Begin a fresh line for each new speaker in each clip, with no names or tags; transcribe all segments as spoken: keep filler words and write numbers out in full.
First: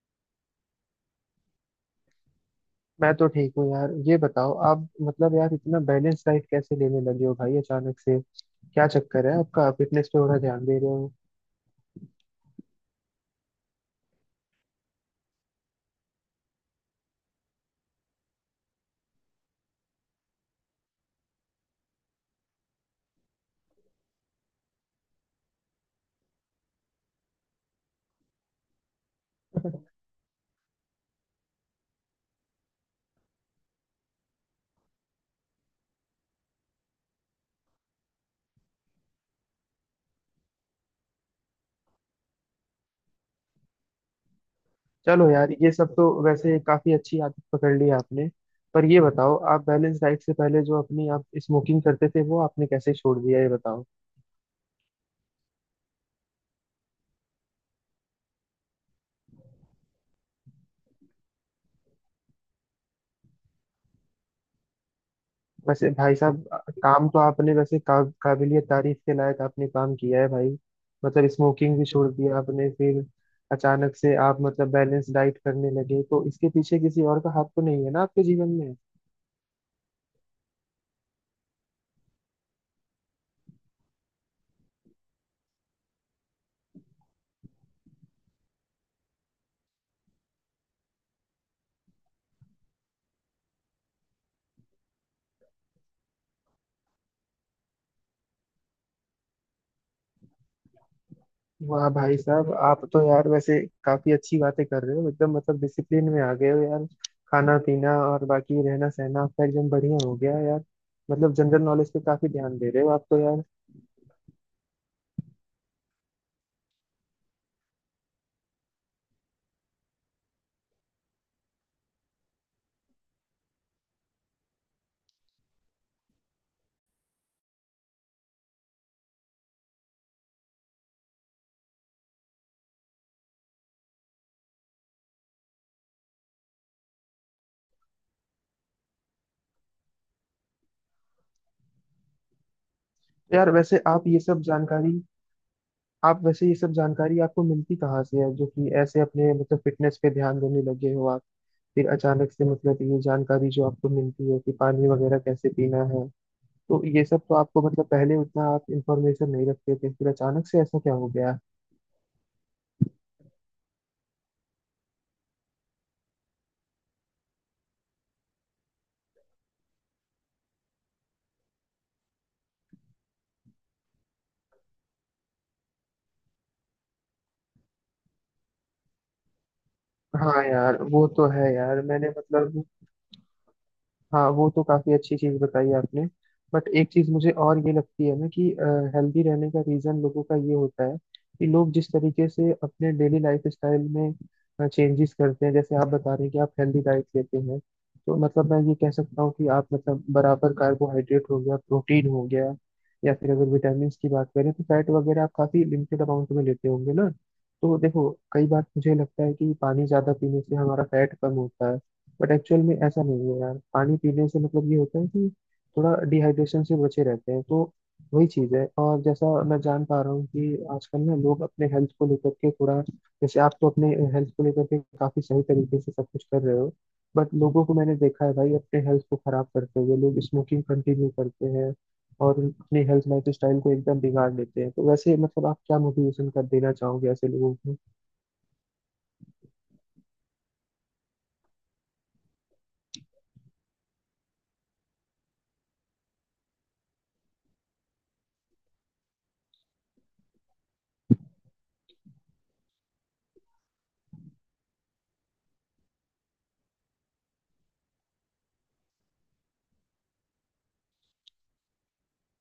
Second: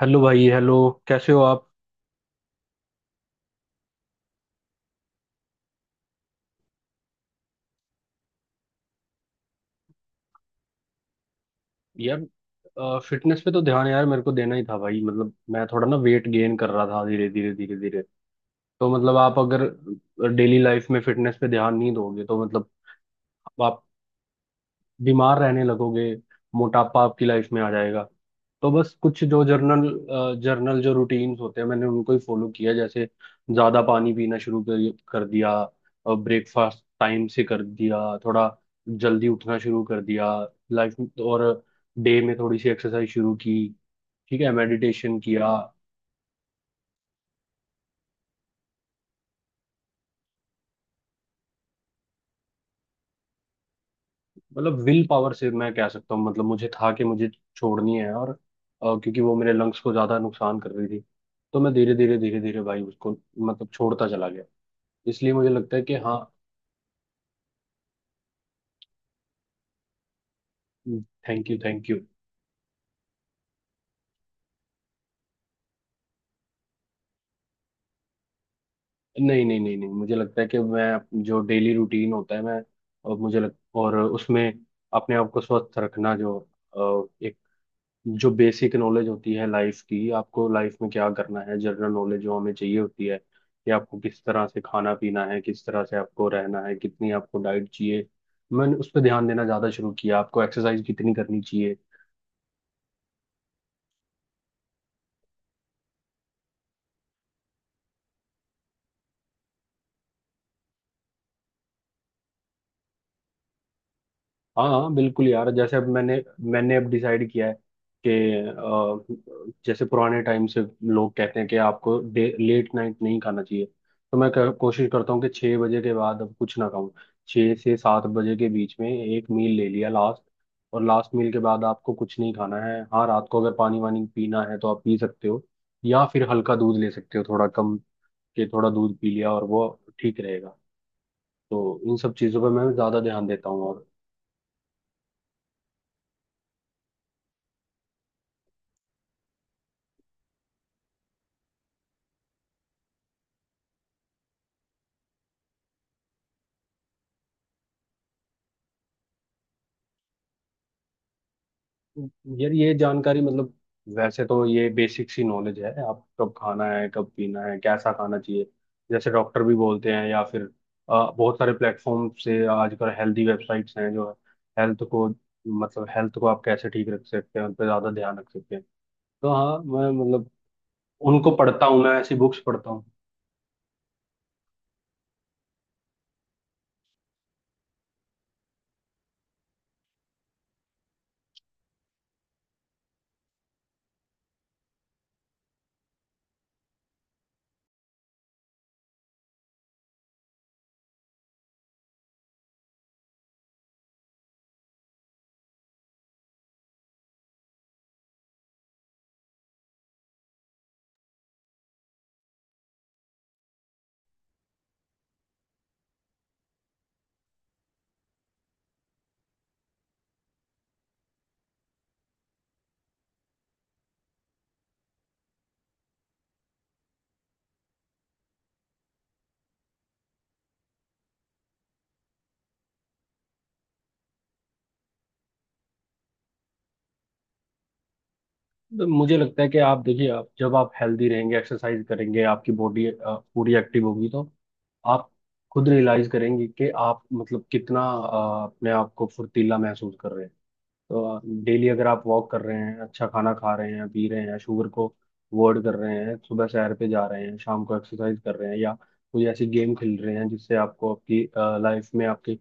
Hello भाई hello. कैसे हो आप?
मैं तो ठीक हूँ यार। ये बताओ आप मतलब यार इतना बैलेंस डाइट कैसे लेने लगे हो भाई, अचानक से क्या चक्कर है? आपका फिटनेस पे थोड़ा ध्यान दे रहे हो।
यार, फिटनेस पे तो ध्यान यार मेरे को देना ही था भाई। मतलब मैं थोड़ा ना वेट गेन कर रहा था धीरे धीरे धीरे धीरे। तो मतलब आप अगर डेली लाइफ में फिटनेस पे ध्यान नहीं दोगे तो मतलब आप बीमार रहने लगोगे। मोटापा आपकी लाइफ में आ जाएगा। तो बस कुछ जो जर्नल जर्नल जो रूटीन्स होते हैं मैंने उनको ही फॉलो किया। जैसे ज्यादा पानी पीना शुरू कर, कर दिया। ब्रेकफास्ट टाइम से कर दिया। थोड़ा जल्दी उठना शुरू कर दिया। लाइफ और डे में थोड़ी सी एक्सरसाइज शुरू की। ठीक है, मेडिटेशन
चलो
किया।
यार ये सब तो वैसे काफी अच्छी आदत पकड़ ली आपने। पर ये बताओ, आप बैलेंस डाइट से पहले जो अपनी आप स्मोकिंग करते थे वो आपने कैसे छोड़ दिया, ये बताओ।
मतलब विल पावर से मैं कह सकता हूँ। मतलब मुझे था कि मुझे छोड़नी है। और अ, क्योंकि वो मेरे लंग्स को ज्यादा नुकसान कर रही थी। तो मैं धीरे धीरे धीरे धीरे भाई उसको मतलब छोड़ता चला गया। इसलिए मुझे लगता है
वैसे
कि
भाई
हाँ।
साहब काम तो आपने वैसे का, काबिलियत तारीफ के लायक आपने काम किया है भाई। मतलब
थैंक यू,
स्मोकिंग भी
थैंक यू।
छोड़ दिया आपने फिर। अचानक से आप मतलब बैलेंस डाइट करने लगे तो इसके पीछे किसी और का हाथ तो नहीं है ना आपके जीवन में?
नहीं नहीं नहीं नहीं, मुझे लगता है कि मैं जो डेली रूटीन होता है मैं, और मुझे लग, और उसमें अपने आप को स्वस्थ रखना। जो जो बेसिक नॉलेज होती है लाइफ की, आपको लाइफ में क्या करना है, जनरल नॉलेज जो हमें चाहिए होती है कि आपको किस तरह से खाना पीना है, किस तरह से आपको रहना है, कितनी आपको डाइट चाहिए। मैंने उस पर ध्यान देना ज़्यादा शुरू किया, आपको एक्सरसाइज कितनी करनी चाहिए।
वाह भाई साहब, आप तो यार वैसे काफी अच्छी बातें कर रहे हो। एकदम मतलब डिसिप्लिन में आ गए हो यार। खाना पीना और बाकी रहना सहना आपका एकदम बढ़िया हो गया है यार। मतलब जनरल नॉलेज पे काफी ध्यान दे रहे हो आप तो यार।
हाँ हाँ बिल्कुल यार। जैसे अब मैंने मैंने अब डिसाइड किया है कि अ, जैसे पुराने टाइम से लोग कहते हैं कि आपको लेट नाइट नहीं खाना चाहिए। तो मैं क- कोशिश करता हूँ कि छः बजे के बाद अब कुछ ना खाऊं। छः से सात बजे के बीच में एक मील ले लिया लास्ट। और लास्ट मील के बाद आपको कुछ नहीं खाना है। हाँ रात को अगर पानी वानी पीना है तो आप पी सकते हो। या फिर हल्का दूध ले सकते हो, थोड़ा कम के थोड़ा दूध पी लिया और वो ठीक रहेगा। तो इन सब चीज़ों पर मैं ज़्यादा ध्यान
तो
देता
यार
हूँ।
वैसे आप ये सब जानकारी, आप वैसे ये सब जानकारी आपको मिलती कहाँ से है, जो कि ऐसे अपने मतलब फिटनेस पे ध्यान देने लगे हो आप? फिर अचानक से मतलब ये जानकारी जो आपको मिलती है कि पानी वगैरह कैसे पीना है, तो ये सब तो आपको मतलब पहले उतना आप इंफॉर्मेशन नहीं रखते थे, फिर अचानक से ऐसा क्या हो गया?
यार ये जानकारी मतलब, वैसे तो ये बेसिक सी नॉलेज है। आप कब खाना है कब पीना है कैसा खाना चाहिए, जैसे डॉक्टर भी बोलते हैं या फिर अ, बहुत सारे प्लेटफॉर्म से आजकल हेल्दी वेबसाइट्स हैं जो हेल्थ को मतलब हेल्थ को आप कैसे ठीक रख सकते हैं उन पर ज़्यादा ध्यान रख सकते हैं। तो हाँ मैं मतलब
हाँ यार वो तो
उनको
है
पढ़ता
यार,
हूँ, मैं
मैंने
ऐसी बुक्स
मतलब।
पढ़ता हूँ।
हाँ वो तो काफी अच्छी चीज बताई आपने। बट एक चीज मुझे और ये लगती है ना कि हेल्दी रहने का रीजन लोगों का ये होता है कि लोग जिस तरीके से अपने डेली लाइफ स्टाइल में चेंजेस करते हैं, जैसे आप बता रहे हैं कि आप हेल्दी डाइट लेते हैं। तो मतलब मैं ये कह सकता हूँ कि आप मतलब बराबर कार्बोहाइड्रेट हो गया, प्रोटीन हो गया, या फिर अगर विटामिन की बात करें तो फैट वगैरह आप काफी लिमिटेड अमाउंट में लेते होंगे ना। तो देखो कई बार मुझे लगता है कि पानी ज्यादा पीने से हमारा फैट कम होता है, बट एक्चुअल में ऐसा नहीं है यार। पानी पीने से मतलब ये होता है कि थोड़ा डिहाइड्रेशन से बचे रहते हैं, तो वही चीज़ है। और जैसा मैं जान पा रहा हूँ कि आजकल ना लोग अपने हेल्थ को लेकर के थोड़ा, जैसे आप तो अपने हेल्थ को लेकर के काफ़ी सही तरीके से सब कुछ कर रहे हो, बट लोगों को मैंने देखा है भाई अपने हेल्थ को खराब करते हुए। लोग स्मोकिंग कंटिन्यू करते हैं और अपनी हेल्थ लाइफ स्टाइल को एकदम बिगाड़ लेते हैं, तो वैसे मतलब आप क्या मोटिवेशन कर देना चाहोगे ऐसे लोगों को?
मुझे लगता है कि आप देखिए, आप जब आप हेल्दी रहेंगे एक्सरसाइज करेंगे आपकी बॉडी पूरी एक्टिव होगी तो आप खुद रियलाइज करेंगे कि आप मतलब कितना अ, अपने आप को फुर्तीला महसूस कर रहे हैं। तो डेली अगर आप वॉक कर रहे हैं अच्छा खाना खा रहे हैं पी रहे हैं, शुगर को अवॉइड कर रहे हैं, सुबह सैर पे जा रहे हैं, शाम को एक्सरसाइज कर रहे हैं या कोई ऐसी गेम खेल रहे हैं जिससे आपको आपकी लाइफ में आपकी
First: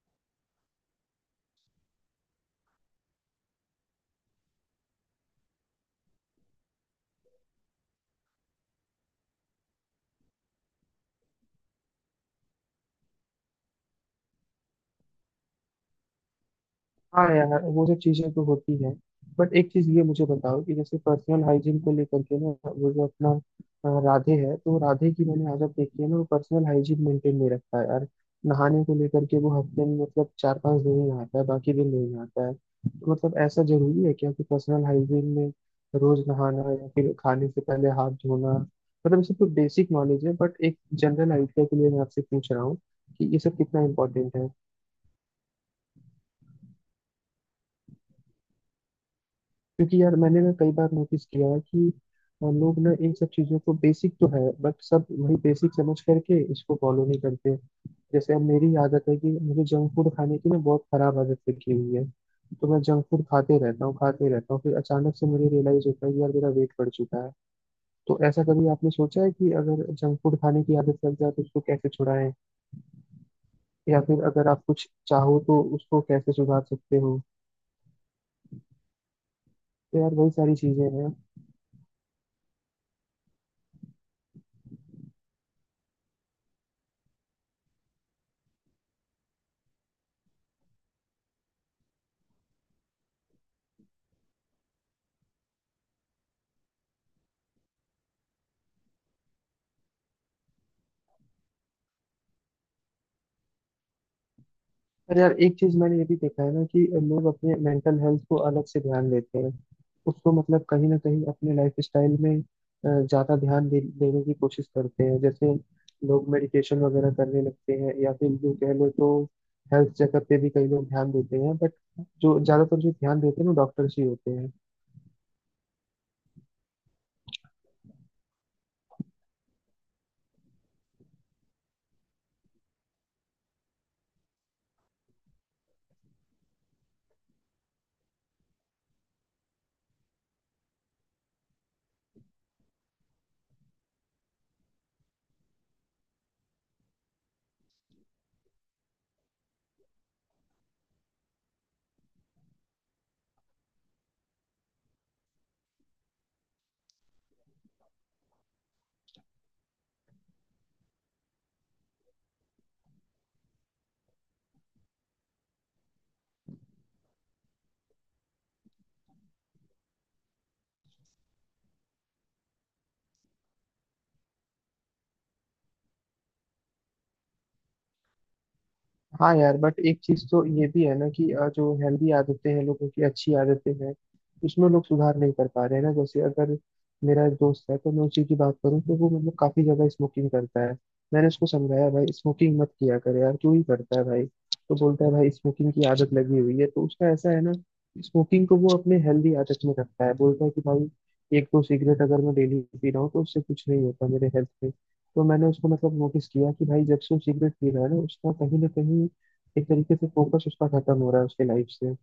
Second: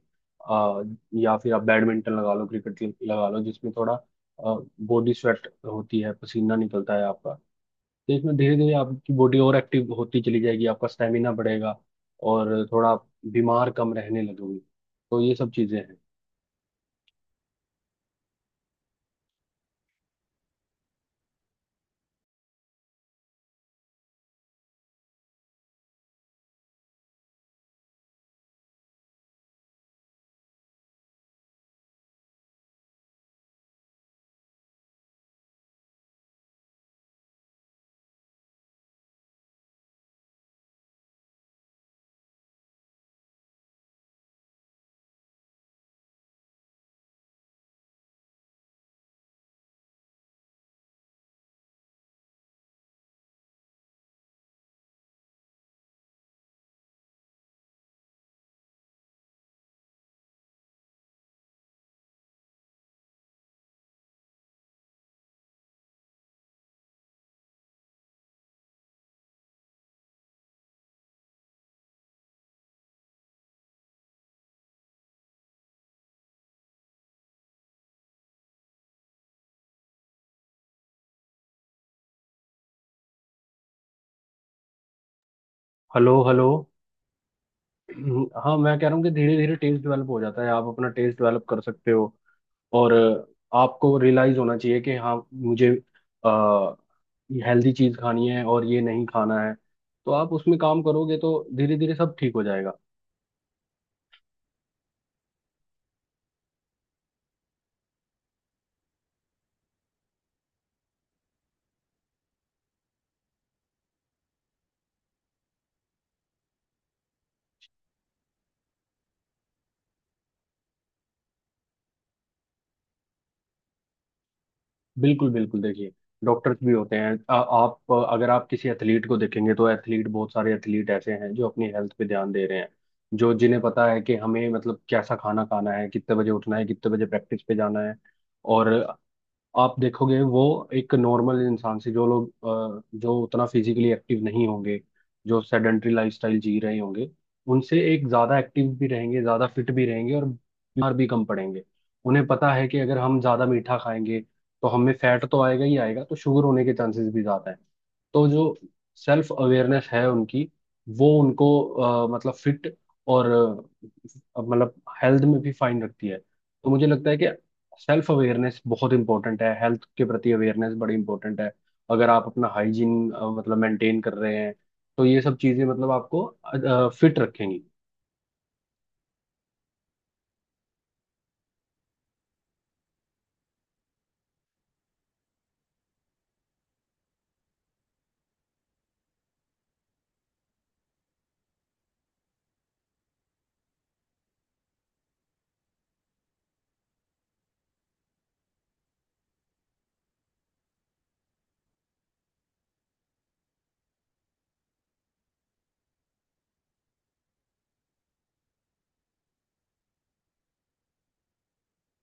अ, या फिर आप बैडमिंटन लगा लो क्रिकेट लगा लो जिसमें थोड़ा बॉडी स्वेट होती है पसीना निकलता है आपका। तो इसमें धीरे धीरे आपकी बॉडी और एक्टिव होती चली जाएगी, आपका स्टेमिना बढ़ेगा, और थोड़ा आप बीमार कम रहने लगोगे। तो ये सब चीज़ें हैं।
हाँ यार वो सब चीजें तो होती हैं। बट एक चीज ये मुझे बताओ, कि जैसे पर्सनल हाइजीन को लेकर के ना, वो जो अपना अ, राधे है, तो राधे की मैंने आदत देखी है ना, वो पर्सनल हाइजीन मेंटेन नहीं रखता है यार। नहाने को लेकर के वो हफ्ते में मतलब चार पांच दिन ही नहाता है, बाकी दिन नहीं नहाता है। तो मतलब ऐसा जरूरी है क्या कि पर्सनल हाइजीन में रोज नहाना या फिर खाने से पहले हाथ धोना, मतलब ये सब तो बेसिक नॉलेज है। बट एक जनरल आइडिया के लिए मैं आपसे पूछ रहा हूँ कि ये सब कितना इम्पोर्टेंट, क्योंकि यार मैंने ना कई बार नोटिस किया है कि अ, लोग ना इन सब चीजों को बेसिक तो है बट सब वही बेसिक समझ करके इसको फॉलो नहीं करते। जैसे अब मेरी आदत है कि मुझे जंक फूड खाने की ना बहुत खराब आदत लगी हुई है। तो मैं जंक फूड खाते रहता हूँ खाते रहता हूँ फिर अचानक से मुझे रियलाइज होता है कि यार मेरा वेट बढ़ चुका है। तो ऐसा कभी आपने सोचा है कि अगर जंक फूड खाने की आदत लग जाए तो उसको कैसे छुड़ाएं, या फिर अगर आप कुछ चाहो तो उसको कैसे सुधार सकते हो? तो यार वही सारी चीजें हैं।
Hello hello. हम्म, हाँ, मैं कह रहा हूँ कि धीरे धीरे टेस्ट डेवलप हो जाता है, आप अपना टेस्ट डेवलप कर सकते हो। और अ, आपको रियलाइज होना चाहिए कि हाँ मुझे आ, हेल्दी चीज खानी है और ये नहीं खाना है। तो आप उसमें काम करोगे तो धीरे धीरे सब ठीक हो जाएगा।
पर यार एक चीज मैंने ये भी देखा है ना कि लोग अपने मेंटल हेल्थ को अलग से ध्यान देते हैं, उसको मतलब कहीं ना कहीं अपने लाइफ स्टाइल में अ, ज्यादा ध्यान दे, देने की कोशिश करते हैं। जैसे लोग मेडिटेशन वगैरह करने लगते हैं, या फिर जो कह लो तो हेल्थ चेकअप पे भी कई लोग ध्यान देते हैं, बट जो ज्यादातर जो ध्यान देते हैं वो डॉक्टर्स ही होते हैं।
बिल्कुल बिल्कुल देखिए। डॉक्टर्स भी होते हैं। आ, आप अगर आप किसी एथलीट को देखेंगे तो एथलीट, बहुत सारे एथलीट ऐसे हैं जो अपनी हेल्थ पे ध्यान दे रहे हैं। जो जिन्हें पता है कि हमें मतलब कैसा खाना खाना है, कितने बजे उठना है, कितने बजे प्रैक्टिस पे जाना है। और आप देखोगे वो एक नॉर्मल इंसान से, जो लोग अ, जो उतना फिजिकली एक्टिव नहीं होंगे, जो सेडेंट्री लाइफस्टाइल जी रहे होंगे, उनसे एक ज्यादा एक्टिव भी रहेंगे, ज्यादा फिट भी रहेंगे और बीमार भी कम पड़ेंगे। उन्हें पता है कि अगर हम ज्यादा मीठा खाएंगे तो हमें फैट तो आएगा ही आएगा, तो शुगर होने के चांसेस भी ज्यादा है। तो जो सेल्फ अवेयरनेस है उनकी, वो उनको अ, मतलब फिट और अ, मतलब हेल्थ में भी फाइन रखती है। तो मुझे लगता है कि सेल्फ अवेयरनेस बहुत इंपॉर्टेंट है, हेल्थ के प्रति अवेयरनेस बड़ी इंपॉर्टेंट है। अगर आप अपना हाइजीन मतलब मेंटेन कर रहे हैं तो ये सब चीजें मतलब आपको फिट रखेंगी।
हाँ यार बट एक चीज तो ये भी है ना कि अ, जो हेल्दी आदतें हैं, लोगों की अच्छी आदतें हैं, उसमें लोग सुधार नहीं कर पा रहे हैं ना। जैसे अगर मेरा एक दोस्त है, तो मैं उसी की बात करूँ, तो वो मतलब काफी ज्यादा स्मोकिंग करता है। मैंने उसको समझाया भाई स्मोकिंग मत किया कर यार, क्यों ही करता है भाई। तो बोलता है भाई स्मोकिंग की आदत लगी हुई है। तो उसका ऐसा है ना, स्मोकिंग को वो अपने हेल्दी आदत में रखता है। बोलता है कि भाई एक दो सिगरेट अगर मैं डेली पी रहा हूँ तो उससे कुछ नहीं होता मेरे हेल्थ पे। तो मैंने उसको मतलब नोटिस किया कि भाई जब से वो सिगरेट पी रहा है ना, उसका कहीं ना कहीं एक तरीके से फोकस उसका खत्म हो रहा है उसके लाइफ से।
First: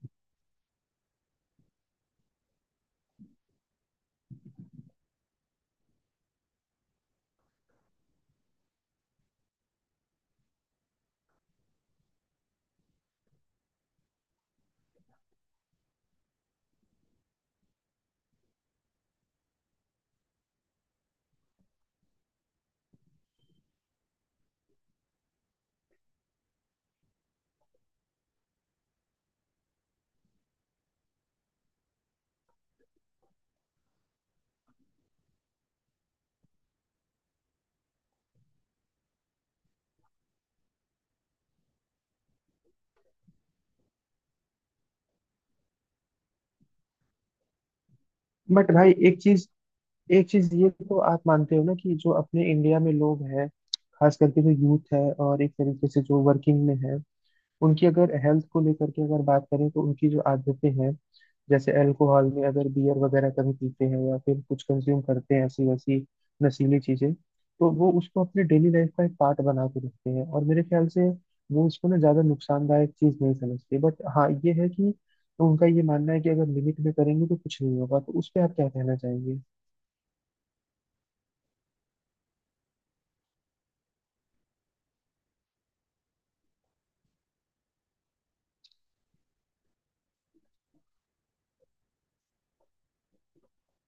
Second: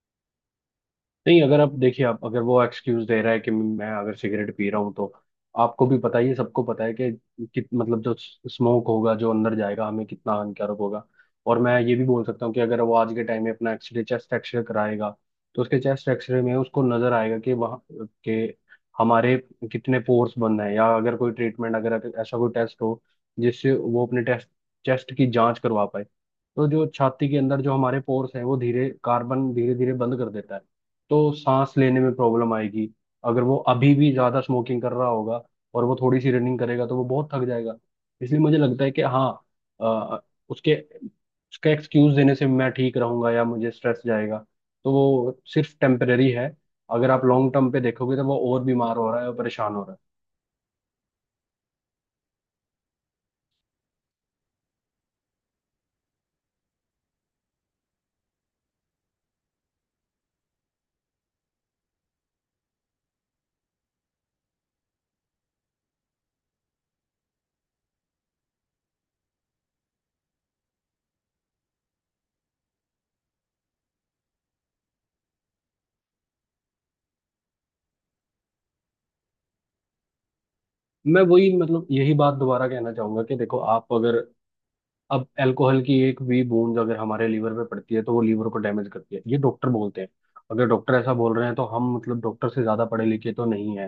नहीं अगर आप देखिए, आप अगर वो एक्सक्यूज दे रहा है कि मैं अगर सिगरेट पी रहा हूँ तो आपको भी पता ही है, सबको पता है कि कित मतलब जो स्मोक होगा जो अंदर जाएगा हमें कितना हानिकारक होगा। और मैं ये भी बोल सकता हूँ कि अगर वो आज के टाइम में अपना एक्सरे, चेस्ट एक्सरे कराएगा तो उसके चेस्ट एक्सरे में उसको नजर आएगा कि वहाँ के हमारे कितने पोर्स बंद हैं, या अगर कोई ट्रीटमेंट, अगर ऐसा कोई टेस्ट हो जिससे वो अपने टेस्ट चेस्ट की जांच करवा पाए तो जो छाती के अंदर जो हमारे पोर्स हैं वो धीरे कार्बन धीरे धीरे बंद कर देता है। तो सांस लेने में प्रॉब्लम आएगी अगर वो अभी भी ज्यादा स्मोकिंग कर रहा होगा, और वो थोड़ी सी रनिंग करेगा तो वो बहुत थक जाएगा। इसलिए मुझे लगता है कि हाँ, अ, उसके उसका एक्सक्यूज देने से मैं ठीक रहूंगा या मुझे स्ट्रेस जाएगा तो वो सिर्फ टेम्परेरी है। अगर आप लॉन्ग टर्म पे देखोगे तो वो और
बट भाई
बीमार हो
एक
रहा है और
चीज,
परेशान हो रहा
एक चीज ये तो आप मानते हो ना, कि जो अपने इंडिया में लोग हैं, खास करके जो यूथ है और एक तरीके से जो वर्किंग में है, उनकी अगर हेल्थ को लेकर के अगर बात करें, तो उनकी जो आदतें हैं, जैसे अल्कोहल में अगर बियर वगैरह कभी पीते हैं या फिर कुछ कंज्यूम करते हैं ऐसी वैसी नशीली चीजें, तो वो उसको अपने डेली लाइफ का एक पार्ट बना के रखते हैं। और मेरे ख्याल से वो उसको ना ज्यादा नुकसानदायक चीज नहीं समझते, बट हाँ ये है कि उनका ये मानना है कि अगर लिमिट में करेंगे तो कुछ नहीं होगा, तो उस पर आप क्या कहना चाहेंगे?
है। मैं वही मतलब यही बात दोबारा कहना चाहूंगा कि देखो आप अगर अब अल्कोहल की एक भी बूंद अगर हमारे लीवर पे पड़ती है तो वो लीवर को डैमेज करती है, ये डॉक्टर बोलते हैं। अगर डॉक्टर ऐसा बोल रहे हैं तो हम मतलब डॉक्टर से ज्यादा पढ़े लिखे तो नहीं है।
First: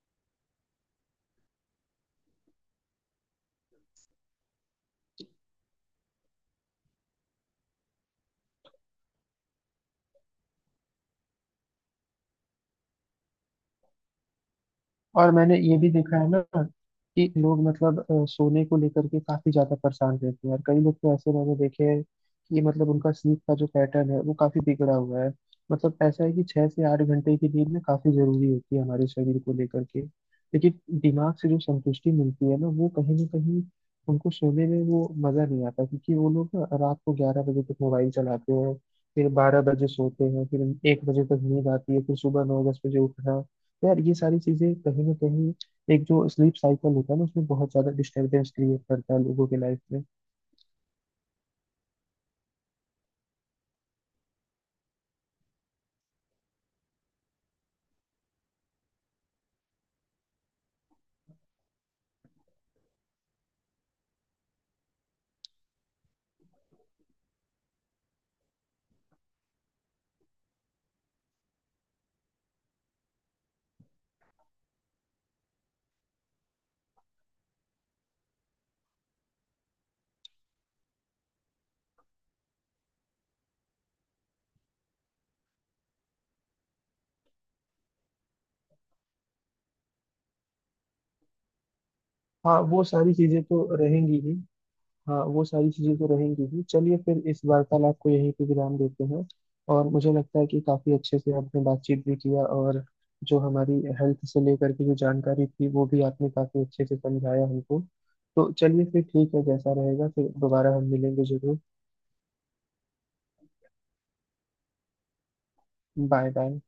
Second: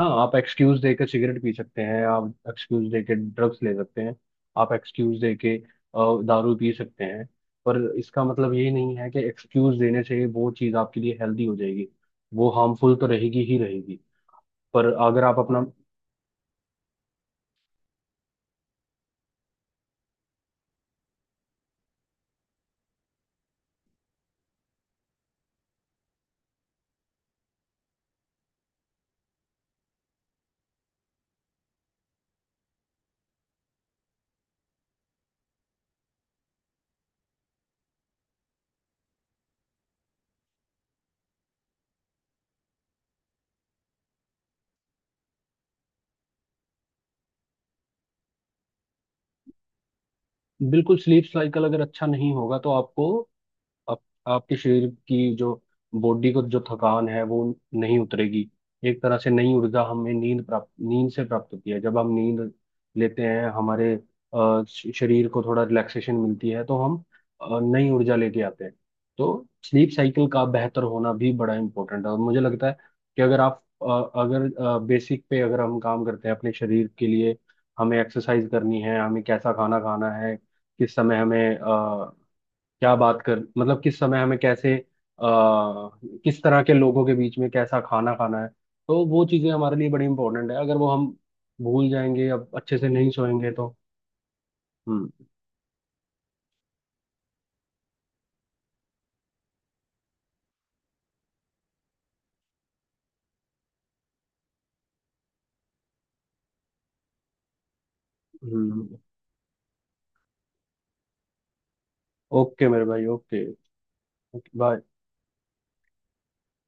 हाँ आप एक्सक्यूज देके सिगरेट पी सकते हैं, आप एक्सक्यूज देके ड्रग्स ले सकते हैं, आप एक्सक्यूज देके अ, दारू पी सकते हैं। पर इसका मतलब ये नहीं है कि एक्सक्यूज देने से वो चीज आपके लिए हेल्दी हो जाएगी। वो हार्मफुल तो रहेगी ही रहेगी। पर अगर
और
आप
मैंने
अपना
ये भी देखा है ना कि लोग मतलब अ, सोने को लेकर के काफी ज्यादा परेशान रहते हैं, और कई लोग तो ऐसे मैंने देखे हैं कि मतलब उनका स्लीप का जो पैटर्न है वो काफी बिगड़ा हुआ है। मतलब ऐसा है कि छह से आठ घंटे की नींद ना काफी जरूरी होती है हमारे शरीर को लेकर के। लेकिन दिमाग से जो संतुष्टि मिलती है ना, वो कहीं ना कहीं उनको सोने में वो मजा नहीं आता, क्योंकि वो लोग ना रात को ग्यारह बजे तक मोबाइल चलाते हैं, फिर बारह बजे सोते हैं, फिर एक बजे तक नींद आती है, फिर सुबह नौ दस बजे उठना। यार ये सारी चीजें कहीं ना कहीं एक जो स्लीप साइकिल होता है ना, उसमें बहुत ज्यादा डिस्टरबेंस क्रिएट करता है लोगों के लाइफ में।
बिल्कुल स्लीप साइकिल अगर अच्छा नहीं होगा तो आपको आप, आपके शरीर की जो बॉडी को जो थकान है वो नहीं उतरेगी। एक तरह से नई ऊर्जा हमें नींद प्राप्त, नींद से प्राप्त होती है जब हम नींद लेते हैं। हमारे अ, श- शरीर को थोड़ा रिलैक्सेशन मिलती है तो हम अ, नई ऊर्जा लेके आते हैं। तो स्लीप साइकिल का बेहतर होना भी बड़ा इम्पोर्टेंट है, और मुझे लगता है कि अगर आप अ, अगर बेसिक पे अगर हम काम करते हैं अपने शरीर के लिए। हमें एक्सरसाइज करनी है, हमें कैसा खाना खाना है, किस समय हमें क्या बात कर मतलब किस समय हमें कैसे आ, किस तरह के लोगों के बीच में कैसा खाना खाना है। तो वो चीजें हमारे लिए बड़ी इंपॉर्टेंट है। अगर वो हम भूल जाएंगे या
हाँ
अच्छे
वो
से नहीं
सारी चीजें
सोएंगे तो।
तो रहेंगी ही।
हम्म
हाँ वो सारी चीजें तो रहेंगी ही। चलिए फिर इस वार्तालाप को यहीं पे विराम देते हैं। और मुझे लगता है कि काफी अच्छे से आपने बातचीत भी किया, और जो हमारी हेल्थ से लेकर के जो जानकारी थी वो भी आपने काफी अच्छे से समझाया हमको। तो
हम्म
चलिए
हम्म।
फिर ठीक है, जैसा रहेगा फिर दोबारा हम मिलेंगे जरूर।
ओके मेरे भाई, ओके। बाय।
Bye bye.